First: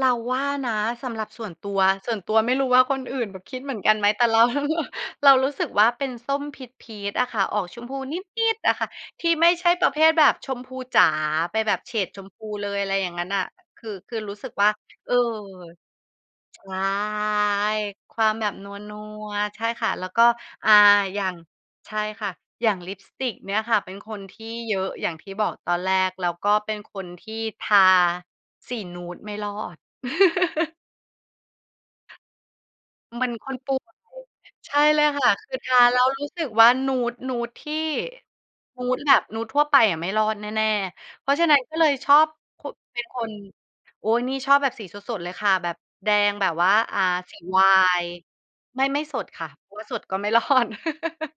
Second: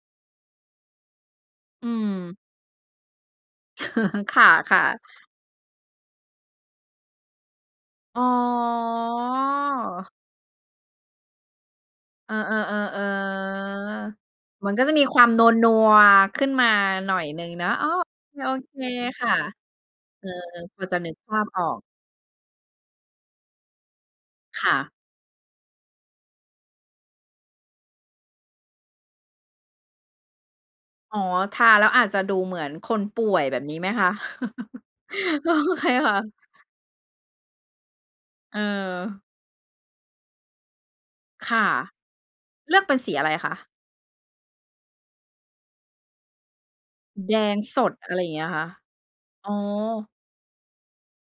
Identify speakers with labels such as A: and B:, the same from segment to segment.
A: เราว่านะ สำหรับส่วนตัว
B: อื
A: ส่วนต
B: ม
A: ัวไม่รู้ว่าคนอื่นแบบคิดเหมือนกันไหม? แต่เ
B: ค
A: รา
B: ่ะ ๆ
A: เรารู้สึกว่าเป็นส้มพีช ๆ อะค่ะ ออกชมพูน
B: อ๋อ
A: ิด ๆ อะค่ะ ที่ไม่ใช่ประเภทแบบชมพูจ๋า ไปแบบเฉดชม
B: เออ
A: พูเลย อ
B: ๆ
A: ะไ
B: ๆ
A: ร
B: เออ
A: อย่างงั้นอะ คือ คือรู้สึกว่า
B: มันก็จะมี
A: เออ
B: ความนัว ๆ ขึ้น
A: ใช
B: มา
A: ่
B: หน่อยหนึ่งเนาะ อ้อ โอ
A: ควา
B: เค
A: มแบ
B: โอ
A: บน
B: เค
A: ั
B: ค่
A: ว
B: ะ
A: ๆ ใช่ค่ะ แล้วก
B: เ
A: ็
B: ออ
A: อา
B: พอจะนึก
A: อย่า
B: ภ
A: ง
B: าพออก
A: ใช่ค่ะ อย่างลิปสติกเนี่ยค่ะ เป็นคนที่
B: ค
A: เ
B: ่
A: ยอ
B: ะ
A: ะ อย่างที่บอกตอนแรก แล้วก็เป็นคนที่ทาสีนูดไม่รอด
B: อ๋อ ทาแล้วอาจจะดูเหมือนคนป
A: เหม
B: ่
A: ือน
B: วย
A: ค
B: แบ
A: น
B: บ
A: ป
B: น
A: ่
B: ี้
A: ว
B: ไหม
A: ย
B: คะ?
A: ใช่เลยค่ะ
B: โ
A: ค
B: อ
A: ือทา
B: เค
A: แล้ว
B: ค่ะ
A: รู้สึกว่า นูด ๆ ที่
B: เ
A: นูดแบ
B: ออ
A: บนูดทั่วไปอะ ไม่รอดแน่ ๆ เพราะฉะ
B: ค
A: นั้
B: ่
A: น
B: ะ
A: ก็เลยชอบคุ
B: เลือกเป็
A: เ
B: น
A: ป็น
B: สี
A: ค
B: อะไร
A: น
B: คะ?
A: โอ๊ย นี่ชอบแบบสีสด ๆ เลยค่ะ แบบแดงแบบว่า อา
B: แด
A: สีไ
B: ง
A: ว
B: สด
A: น
B: อ
A: ์
B: ะไรอย่างเงี้ยเหรอคะ?
A: ไม่ ไม่สดค
B: อ
A: ่ะ
B: ๋
A: เพราสด
B: อ
A: ก็ไม่รอด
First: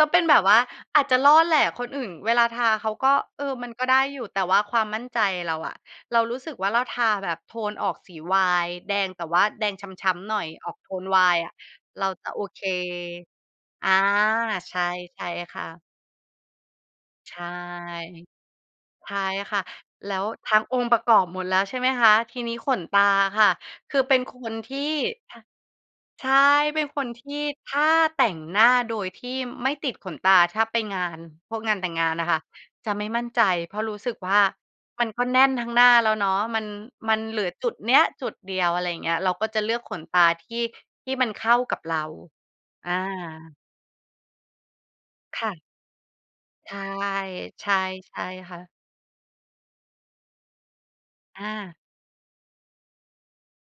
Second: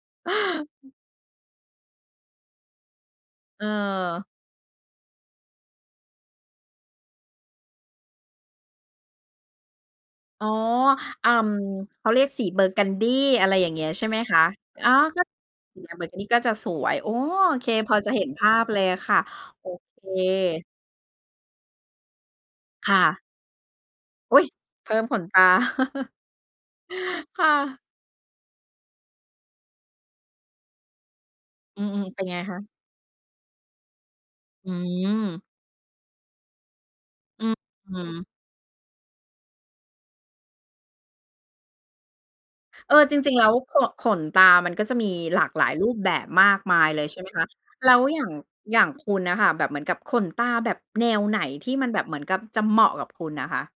A: ก็เป็นแบบว่า อาจจะรอดแหละ คนอื่นเวลาทาเขาก็ เออ
B: เ
A: มันก็ได้อ
B: ออ
A: ยู่ แต่ว่าความมั่นใจเราอะ เรารู้สึกว่าเราทาแบบโทนออกสีไวน์แดง แต่ว่าแดงช้ำ ๆ หน่อ
B: อ๋
A: ย
B: อ
A: ออกโทนไว
B: เออ
A: น์อะ เ
B: เ
A: ร
B: ข
A: า
B: าเรี
A: จ
B: ยก
A: ะโอ
B: สี
A: เค
B: Burgundy อะไรอย่างเงี
A: อ
B: ้ย
A: า
B: ใช่ไหมคะ?
A: ใช่
B: อ๋อ
A: ใ
B: ก
A: ช
B: ็
A: ่ค่ะ
B: เนี่ย Burgundy ก็จะสวย โอ้
A: ใช่
B: โอเค พอจะเห็นภาพเลยอะ
A: ใช
B: ค่
A: ่
B: ะ
A: ค่ะ
B: โอเค
A: แล้วทั้งองค์ประกอบหมดแล้ว ใช่ไหมคะ ทีนี้ขน
B: ค
A: ต
B: ่
A: า
B: ะ
A: ค่ะ คือเป็น
B: อ
A: ค
B: ุ๊ย
A: นที่
B: เพิ่มขนตา
A: ใช่ เป็นคนที่
B: ค่
A: ถ
B: ะ
A: ้าแต่งหน้าโดยที่ไม่ติดขนตา ถ้าไปงาน พวกงาน
B: อื
A: แต่งง
B: อ
A: าน
B: ๆ เป็
A: อ
B: น
A: ะ
B: ไ
A: ค
B: ง
A: ่ะ
B: คะ?
A: จะไม่มั่นใจ เพราะรู้สึกว่า
B: อื
A: มันก็แน
B: ม
A: ่นทั้งหน้าแล้วเนาะ มัน มันเหลื
B: อื
A: อ
B: ้อ
A: จุดเ
B: ฮ
A: นี้ย
B: ือ
A: จุดเดียว อะไรอย่างเงี้ย เราก็จะเลือกขนตาที่ ที่มันเข้ากับเรา อ
B: เออ จริง ๆ แล้
A: า
B: ว ข ขนตามันก็จะมีห
A: ค
B: ลา
A: ่
B: ก
A: ะ
B: หลายรูปแบบมาก
A: ใช
B: มา
A: ่
B: ยเลย ใช่ไหมคะ
A: ๆ ใ
B: แล้ว
A: ช
B: อย่
A: ่
B: าง
A: ค่ะ
B: อย่างคุณน่ะค่ะ แบบเหมือนกับขนตาแบบแนวไหน
A: อ
B: ที่
A: า
B: มันแบบเหมือนกับจะเหมาะกับคุณอะคะ?